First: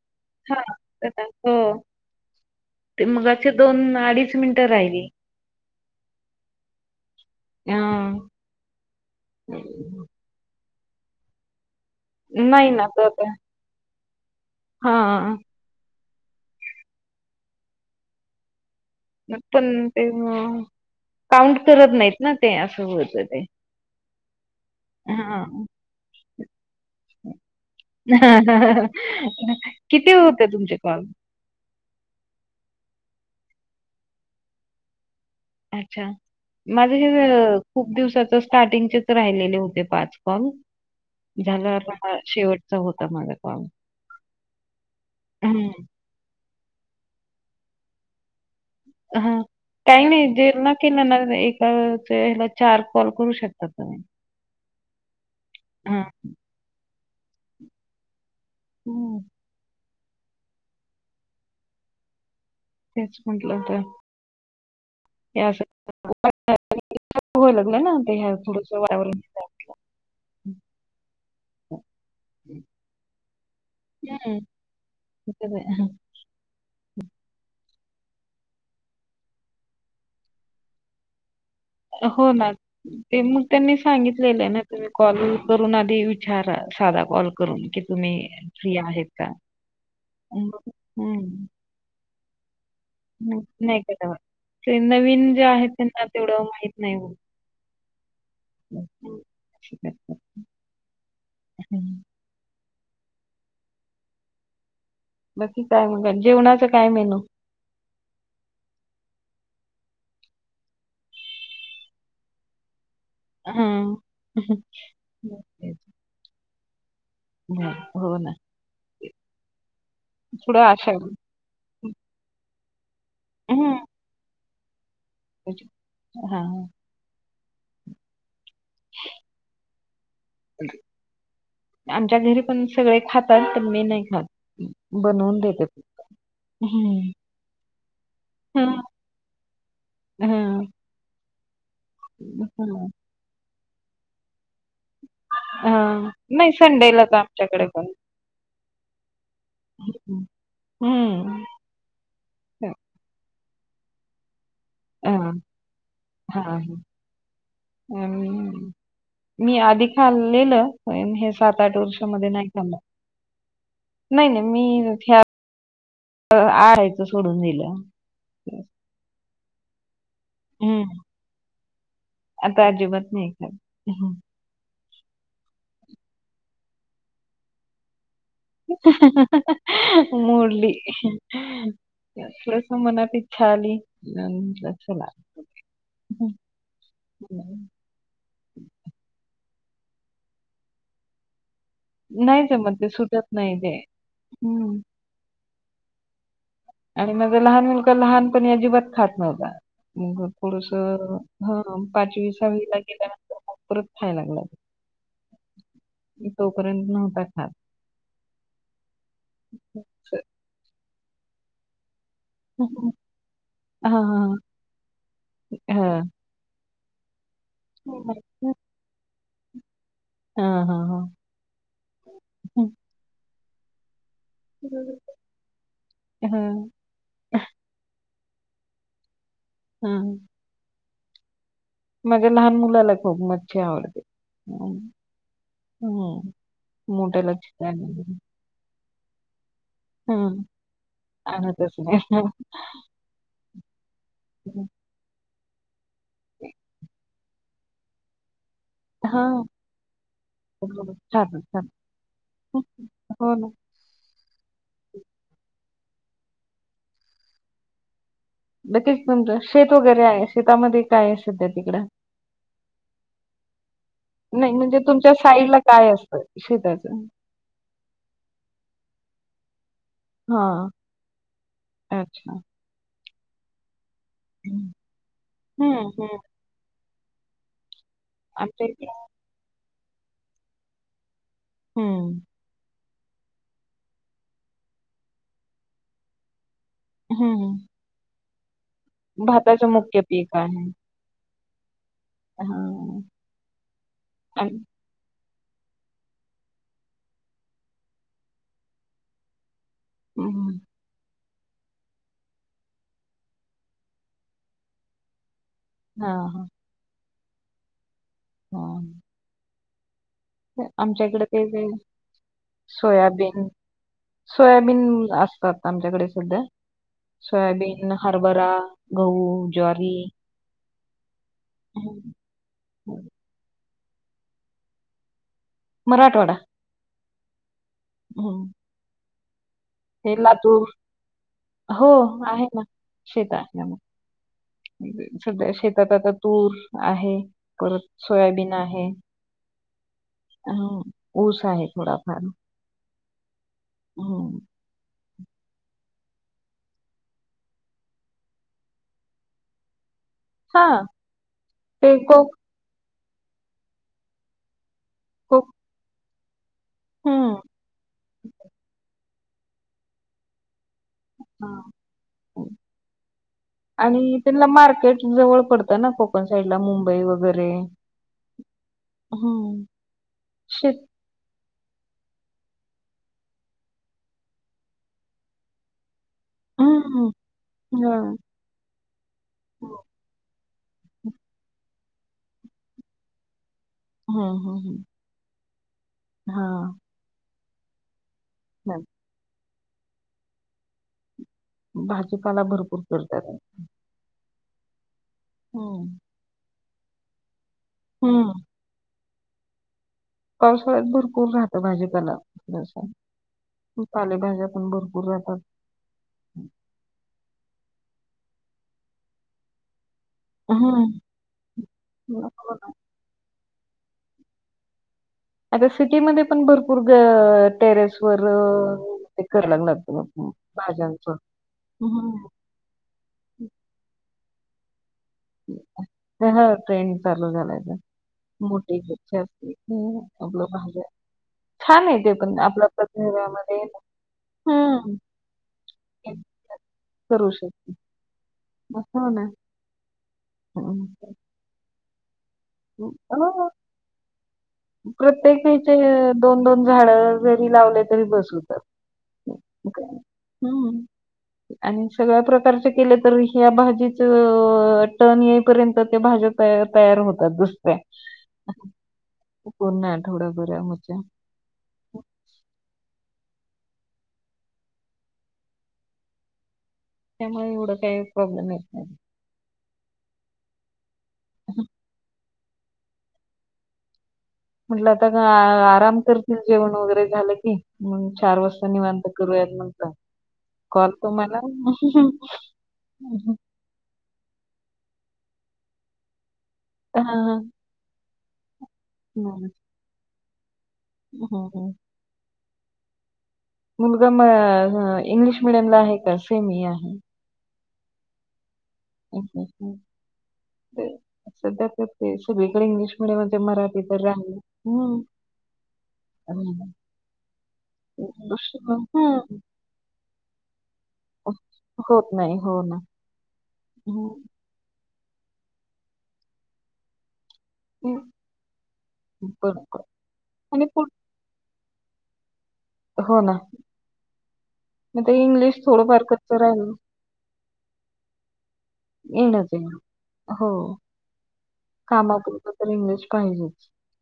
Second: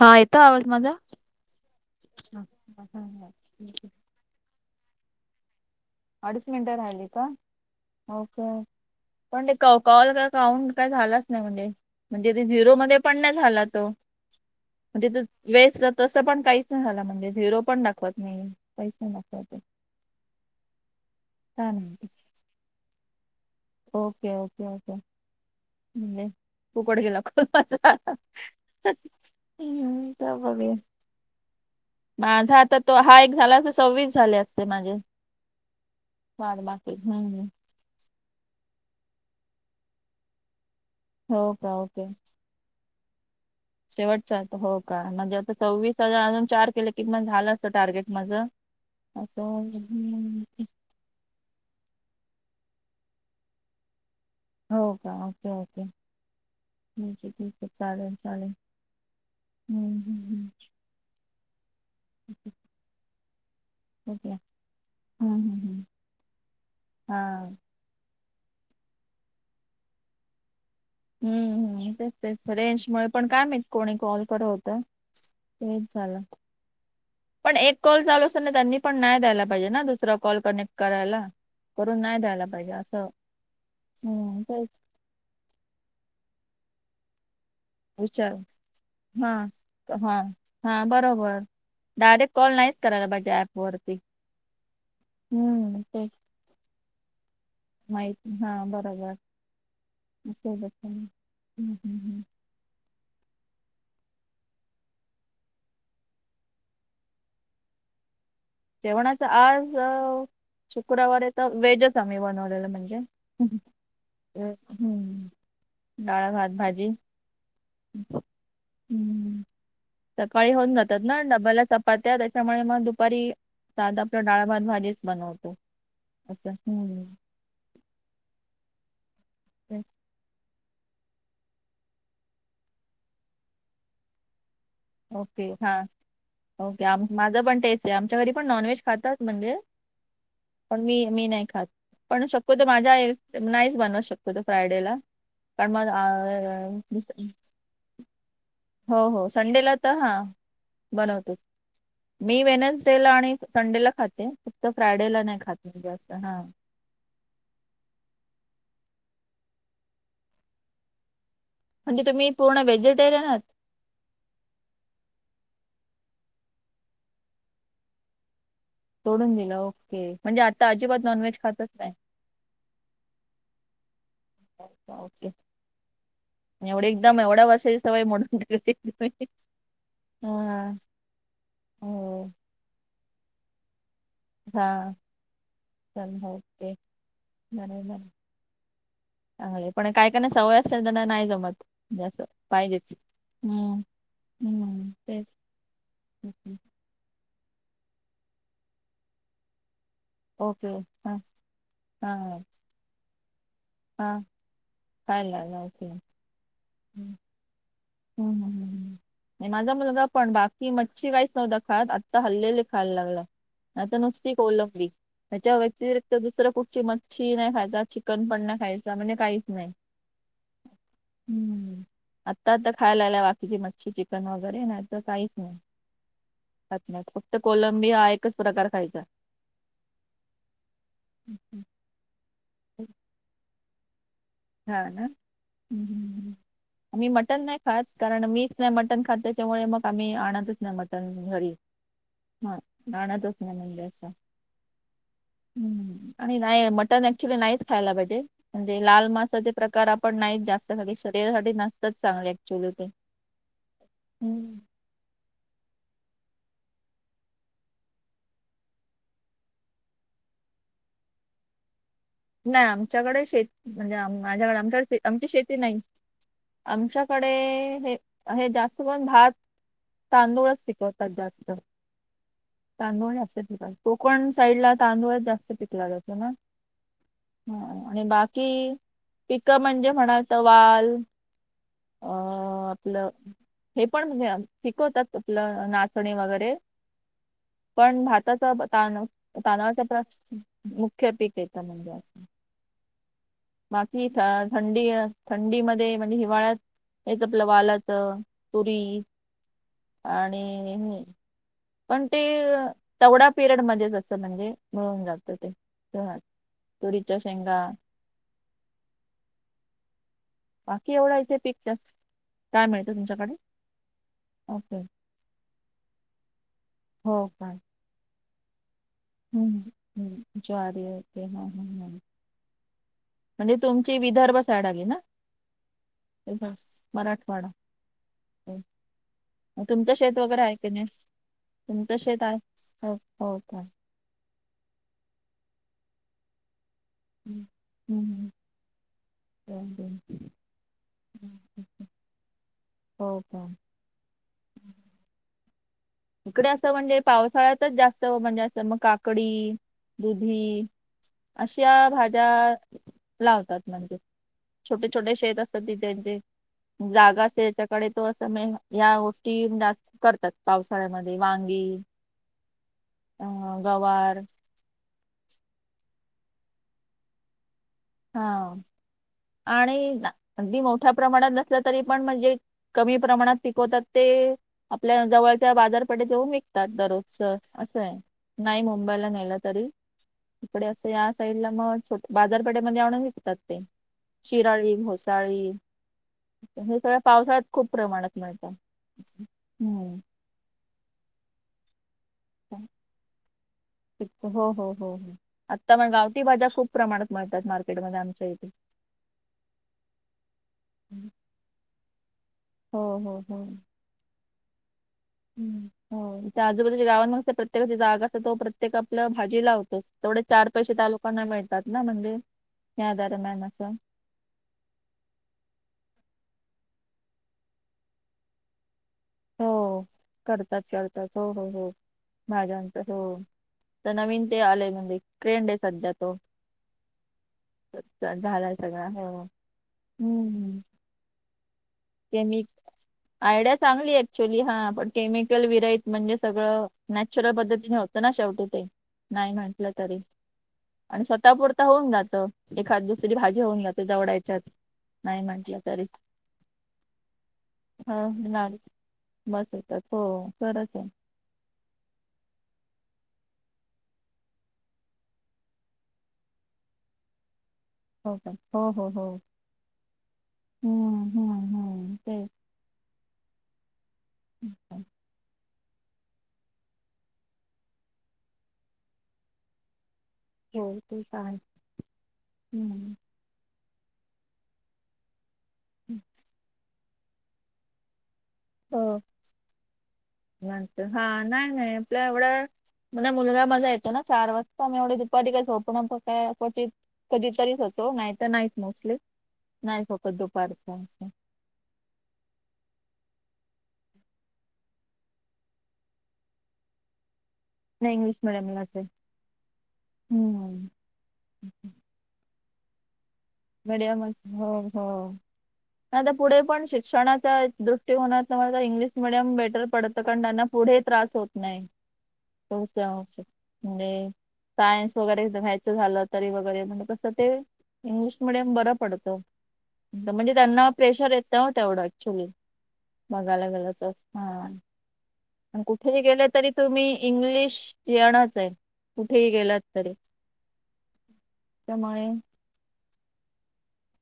हायेत हा हो, ते मगाचे दोन अडीच मिनिट राहिले. अडीच मिनट राहिले का? हां. ओके. पण ते कॉल क काऊंट काय झालाच नाही म्हणजे. म्हणजे नाही झिरो ना मध्ये तो पण आता नाही झाला तो. म्हणजे हां. तीथ वेस्ट, तस पण काहीच नाही झाला. म्हणजे झिरो पण दाखवत नाहीये. पण ते मग, काउंट काय करत माहिती नाहीत ना ते. अस होत ते. Okay okay okay. हां. म्हणजे फुकट गेला कॉल माझा. किती आता होते बघूया. तुमचे [inaudible] माझा आता तो, हा एक झाला असता सव्वीस झाले असते माझे. अच्छा, वाट माझ बाकी हे हम्म खूप दिवसाच स्टार्टिंगचेच राहिलेले होते पाच कॉल. हो झाल का आता शेवट चा, होता माझा कॉल. शेवटच होता. हो का, म्हणजे आता हं. सव्वीस अस अजून चार केले कि म झाल असत टार्गेट माझ. अस [unintelligible] एकाचे ह्याला चार कॉल करू शकता तुम्ही. हो का, ओके ओके. हां. ठीक आहे. ठीक आहे. चालेल चालेल. हम्म हम्म हम्म हम्म [inaudible] तेच म्हटल आता ओके हम्म, हम्म, [unintelligible] हम्म. हा वाऱ्या वरून हम्म हम्म, तेच तेच. रेंज मुळे पण काय माहित कोणी कॉल हम्म करत होत. तसं आहे. तेच झाल. पण, एक कॉल चालू असतांना त्यांनी पण नाही द्यायला पाहिजे ना दुसरा कॉल कनेक्ट करायला. करून नाही हो द्यायला ना, पाहिजे असं ते मग त्यांनी सांगितलेल हम्म, आहे ना तेच तुम्ही कॉल करून आधी विचारा. साधा कॉल करून कि तुम्ही विचार फ्री आहेत का. हां हां हां बरोबर हम्म डायरेक्ट कॉल नाहीच करायला पाहिजे नाही ॲपवरती केला. त्या नवीन जे आहे हम्म, त्यांना तेच तेवढ माहित नाही हो. माहित, हा बरोबर. असं करतात. मग सोबत कोणी हम्म हम्म हम्म बाकी काय मग. जेवणाच काय मेनू. जेवणाचं आज शुक्रवार तर व्हेजच आम्ही बनवलेलं म्हणजे हा हम्म डाळ, भात, भाजी हो ना हम्म सकाळी थोडं होऊन आशा जातात ना, डब्याला च पात्या त्यांच्यामुळे मग दुपारी हम्म आता आपलं डाळ भात भाजीच बनवतो, मस्त हा हम्म [unintelligible] हम्म आमच्या घरी पण सगळे खातात, पण मी नाही खात बनवून ओके, देतेत हां. ओके आ माझं पण तेच आहे, आमच्या घरी पण हं, नॉनव्हेज खातात म्हणजे हं, पण मी मी नाही खात, पण हं, शक्यतो माझ्या, नाहीच बनव शक्यतो फ्रायडे ला. [unintelligible] कडे पण हो हो संडेला तर हा, हं, बनवतोच हं. मी वेनन्स डे ला आणि संडेला खाते फक्त फ्रायडेला हं, नाही खात, जास्त हां आणि मी आधी खाल्लेलं सात आठ म्हणजे वर्षांमध्ये तुम्ही नाही पूर्ण खाल्लं व्हेजिटेरियन आहात? नाही नाही, मी आळायचं सोडून दिेलं. सोडून दिलं ओके म्हणजे आता हं, अजिबात नॉनव्हेज खायचं नाही. आता अजिबात नाही. खात ओके एवढे एकदम एवढ्या वर्षाची सवय मो मोडली. हा होय थोडंसं मनात इच्छा आली. म्हटलं हां चला. चल ओके बरोबर पण काय काय सवय असते त्यांना नाही जमतं जसं नाही जमत पाहिजेच ते सुटत नाही ते. हम्म हं. हम्म तेच आणि माझा लहान मुलगा लहानपणी अजिबात खातं नव्हता. मग ओके. थोडंसं हां. हं पाचवी सहावीला गेल्यानंतर मग परत हा खायला काय मी तोपर्यंत नव्हता खात हम्म माझा मुलगा असं. पण बाकी मच्छी काहीच नव्हतं खात आ आता हल्ली हल्ली खायला लागला आता हां, नुसती हां, कोलंबी ह्यांच्या हां. व्यतिरिक्त दुसरं कुठची मच्छी ची नाही खायचा चिकन पण, हां. नाही खायचा म्हणजे काहीच नाही. हा हा हम्म आता आता खायला लागलाय बाकीची मच्छी चिकन वगैरे नाही तर काहीच नाही. हां, आ फक्त कोलंबिया हा एकच प्रकार खायचा. हम्म हम्म हम्म माझ्या लहान मुलाला खूप मच्छी आवड. ते हां ना आम्ही मोठ्याला मटण नाही, चिकन खात कारण मी नाही मटण खातं त्यामुळे मग आम्ही हं, आणतच नाही मटण घरी आणतच नाही. हां आणातच नाही म्हणजे असं हम्म आणि मटण ऍक्च्युली नाहीच खायला पाहिजे, म्हणजे लाल मा हां. प्रकार आपण नाही जास्त हवे. खातात, शरीरासाठी खातात. नसतच चांगले ऍक्च्युली ते. हो ना. हम्म. [unintelligible] शेत वगैरे आहे. शेतामधे काय आहे सध्या तिकडं? नाय, आमच्याकडे शेत म्हणजे आम नाही माझ्याकड म्हणजे आमच्याकड शेत तुमच्या आमची शेती साईडला नाही. काय असतं शेताचं? आमच्याकड डे हे हे जास्तकरून भात तांदूळच हां. पिकवतात जास्त, अच्छा. तांदूळ जास्त पिकवतात. कोकण साईड हं. ला तांदूळच जास्त पिकला हं, जातो हं. ना. ह आणि बाकी, आमच्या इथे पिकं म्हणजे म्हणाल त वाल अ, हम्म. आपलं हे पण म्हणजे पिकवतात आपलं नाचणी वगैरे हं. पण भाताच तान भाताचं तादळाचा प्र मुख्य पीक मुख्य पिक येतं म्हणजे [unintelligible] हा. माकीठी थ थंडीय थंडीमधे म्हणजे हिवाळ्यात हेच आपलं वालाच, तुरी आणि हं. हे पण ते तेवडा पिरियड मध्येचं असत, म्हणजे मिळून जात ते हां, तेव्हाच. हां, तुरीच्या शेंगा हम. बाकी एवढा आमच्याकड इथे पीक जास्त [unintelligible] काय मिळतं तुमच्याकडे? सोयाबीन ओके सोयाबीन असत आमच्याकडे सध्या. हो सोयाबीन, हरभरा गहू, हू ज्वारी हू हू ज्वारी येते हा. हा. [inaudible] म्हणजे तुमची विदर्भ साईड आली ना? [unintelligible] मराठवाडा. हम्. हम्म. तुमचं शेत वगैरे आहे की नाय? हो तुमचं शेत आहे, ना हो शेत हो आहे ना [unintelligible] सध्या शेतात आता तूर आहे, हम्म परत हम्म. सोयाबीन आहे. दोन, दोन, हम् तीन. ऊस आहे थोडाफार हो का हम्. इकडे असं म्हणजे पावसाळ्यातच जास्त, म्हणजे असं मग काकडी दुधी हा अशा ते भाज्या कोक लावतात म्हणजे. छोटे छोटे, शेत कोक असतात ती त्यांचे जागा हम्म असेल तर हिकडे तो अस मेन हया गोष्टी जास्त करतात पाऊस फळामध्ये वा ह आणि गवार त्यांना मार्केट जवळ पड तना कोकण साईड ला मुंबई वगैरे हा हम्म आणि अगदी शेत मोठ्या प्रमाणात नसलं तरी पण म्हणजे कमी प्रमाणात पिकवतात ते, आपल्या जवळच्या बाजारपेठेत जाऊन विक तात हम्म दररोजच, असं आहे. हम्म नाही मुंबईला नेल तरी, हम्म इकडे असं या साईडला मग छोट बाजार इकडे म्हणजे आणून विकतात ते. हम्म शीराळी, हम्म. घोसाळी हा हे सगळ पावसाळ्यात खूप प्रमाणात मिळत. हम्. हम्म. भाजीपाला भरपूर करता काय? हो हो हो आता हम्म पण गावठी भाज्या खूप प्रमाणात मिळतात मार् मार्केटमध्ये आमच्या हम्म इथे, पावसाळ्यात भरपूर राहतं भाजीपला हो तशा, हो हो पालेभाज्या पण भरपूर राहतात. हो इथे आजूबाजूच्या गावांना कस प्रत्येकाची जागा असतो प्रत्येक आपलं भाजी लावतोच. तेवढे चार पैसे त्या हं, लोकांना मिळतात ना, म्हणजे हो ना. त्या दरम्यान असं आता सिटीमध्ये पण भरपूर टेरेस वर हो करतात [unintelligible] तर हो तर नवीन ते आलंय म्हणजे, ट्रेंड आहे सध्या तो हा ट्रेन चालू झालाय तर च- झालाय मोठी सगळा हो इच्छा असते. हम् [inaudible] केम आयडिया चांगली ऍक्च्युली हा पण हं, केमिकल विरईत ते म्हणजे सगळं नॅचरल करू शकतो. पद्धतीने होत ना शेवटी ते, हो ना. नाही म्हण चूकलं तरी हं, आणि स्वतः पुुरता होऊन जातं. एखाद दुसरी भाजी हो, होऊन जाते. तेवढ्या येच्यात नाही म्हटलं तरी, दोन दोन झाड जरी लावले हा तरी बस लाडू होतात. बस होतात हो खरंच हम आहे [inaudible] आणि सगळ्या प्रकारचे केले तर ह्या भाजीच टर्न येईपर्यंत त्या भाज्या तवर तयार होतात दुसऱ्या, हो का हो हो हो पूर्ण आठवडाभरामध्ये हम्म हम्म हम्म तेच [inaudible] त्यामुळे एवढं काय प्रॉब्लेम येत नाही. हो तू का हम्म म्हटलं आता काय आराम करतील जेवण वगैरे झालं की, मग चार वाजता मग हो निवंत करूया म्हटलं, नंतर काॅल तुम्हाला माझा मुलगा मजेत चार वाजता आम्ही एवढं दुपारी काय झोपणं पण काय हा कधी हा तरीच होतो नाही तर तर नाही मोस्टली हम्म नाही झोपत दुपारच असं, हम्म हम्म मुलगा म इंग्लिश मिडियमला आहे. का सेमी आहे नाही इंग्लिश मिडीयमलाच आहे. हम्म अच्छा-अच्छा सध्यातेच आहे सगळीकडे इंग्लिश पुढे म्हणजे मराठी तर मिडियमच राहिलं हो हो हम्म आता पुढे पण शिक्षणाच्या दृष्टी कोनात दुसरं इंग्लिश मिडियम हं. बेटर पडतं कारण त्यांना पुढे त्रास होत नाही. होत नाही हो ना, पुढच्या वर्षी. म्हणजे हो. सायन्स वगैरे घ्यायचं झालं, तरी वगैरे म्हणजे कस ते इंग्लिश ते बरं पडत बरोबर म्हणजे आणि त्यांना पुढ प्रेशर येत तेवढंच कमी हो ना. बघायला गेलं तर मग ते इंग्लिश हा कुठेही थोडंफार गेलं कच्चं तरी राहिलं तुम्ही इंग्लिश येणच आहे. कुठेही येणच ये गेलात तरी हो त्यामुळे कामापुरता तर इंग्लिश पाहिजे.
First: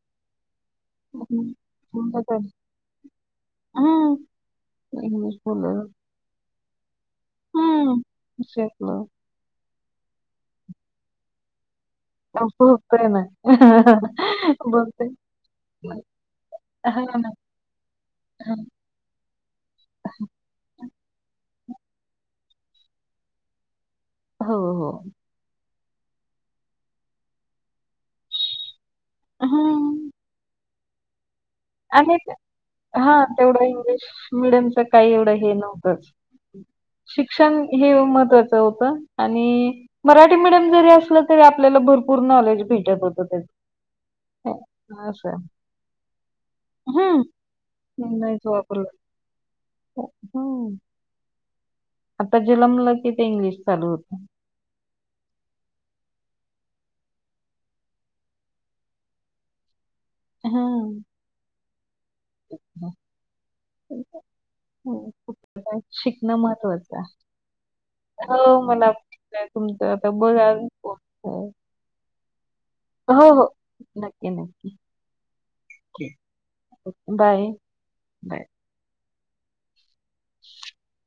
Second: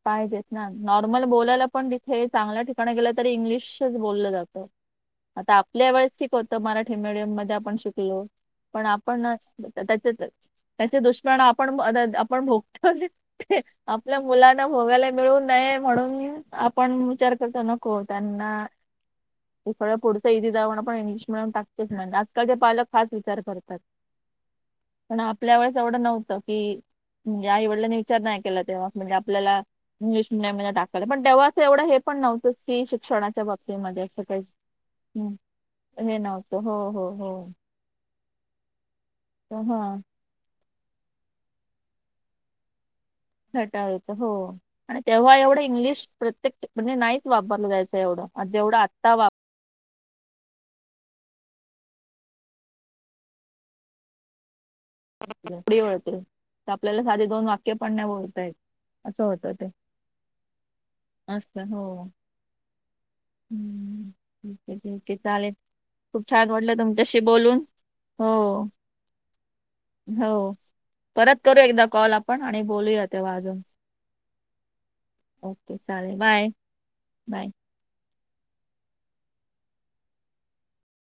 पाहिजेच ना नॉर्मल बोलायला पण समजा तिथे काय? चांगल्या ठिकाणी गेलं तरी इंग्लिशच हं. बोललं जातं. इंग्लिश आता बोल ओ आपल्या वेळेस ठीक मराठी मिडियममध्ये आपण शिकलो, पण शिकलो. आपणच त्या त्याचे दुश्मन परिणाम आपण अ, आपण भोगतोय बघतोय ना. आपल्या मुलां ना बघतोय. भोगायला मिळू नये, म्हणून आपण हां ना. विचार करतो नको त्यांना [inaudible] ते सगळं पुढचं इझी जावं, आपण इंग्लिश मिडियम टाकतेच [unintelligible] आजकालचे पालक फार विचार करतात. हो हो. पण आपल्या वेळेस एवढं नव्हतं की, म्हणजे आई वडिलांनी विचार नाही केला तेव्हा, म्हणजे आपल्याला हं. इंग्लिश मिडियममध्ये टाकायल, पण तेव्हा एवढं हे आणि पण नव्हतं की हां, शिक्षणाच्या तेवढं बाबतीमध्ये इंग्लिश असं काही मीडियमचं काही हम्म एवढं हे नव्हतंच. हे नव्ह तं हो हो हो. शिक्षण हे महत्त्वाचं होतं आणि हा मरा ठी मीडियम जरी असलं, तरी आपल्याला भरपूर नॉलेज भेटतं होतं. भेटत होतं हो आणि त्याचं असं तेव्हा एवढं इंग्लिश प्रत्येक म्हणजे हम्म. नाहीच वापरलं जायचं एवढं, जेवढं आता वापर हो हम्म. आता जन्मलं की ते इंग्लिश चालू होतंय. बोबडी वळते. आपल्याला साधे दोन वाक्य पण नाही बोलता येत असं होतं ते. असतं हो. हम्म. ठीक आहे ठीक आहे चालेल [inaudible] खूप शिकणं छान वाटलं महत्वाचं आहे. तुमच्याशी बोलून हो मला पटतंय तुमचं आता बघा हो [unintelligible] परत करू एकदा कॉल आपण आणि बोलूया हो तेव्हा हो आजुन. नक्की नक्की ओके चालेल बाय. बाय. बाय. [inaudible]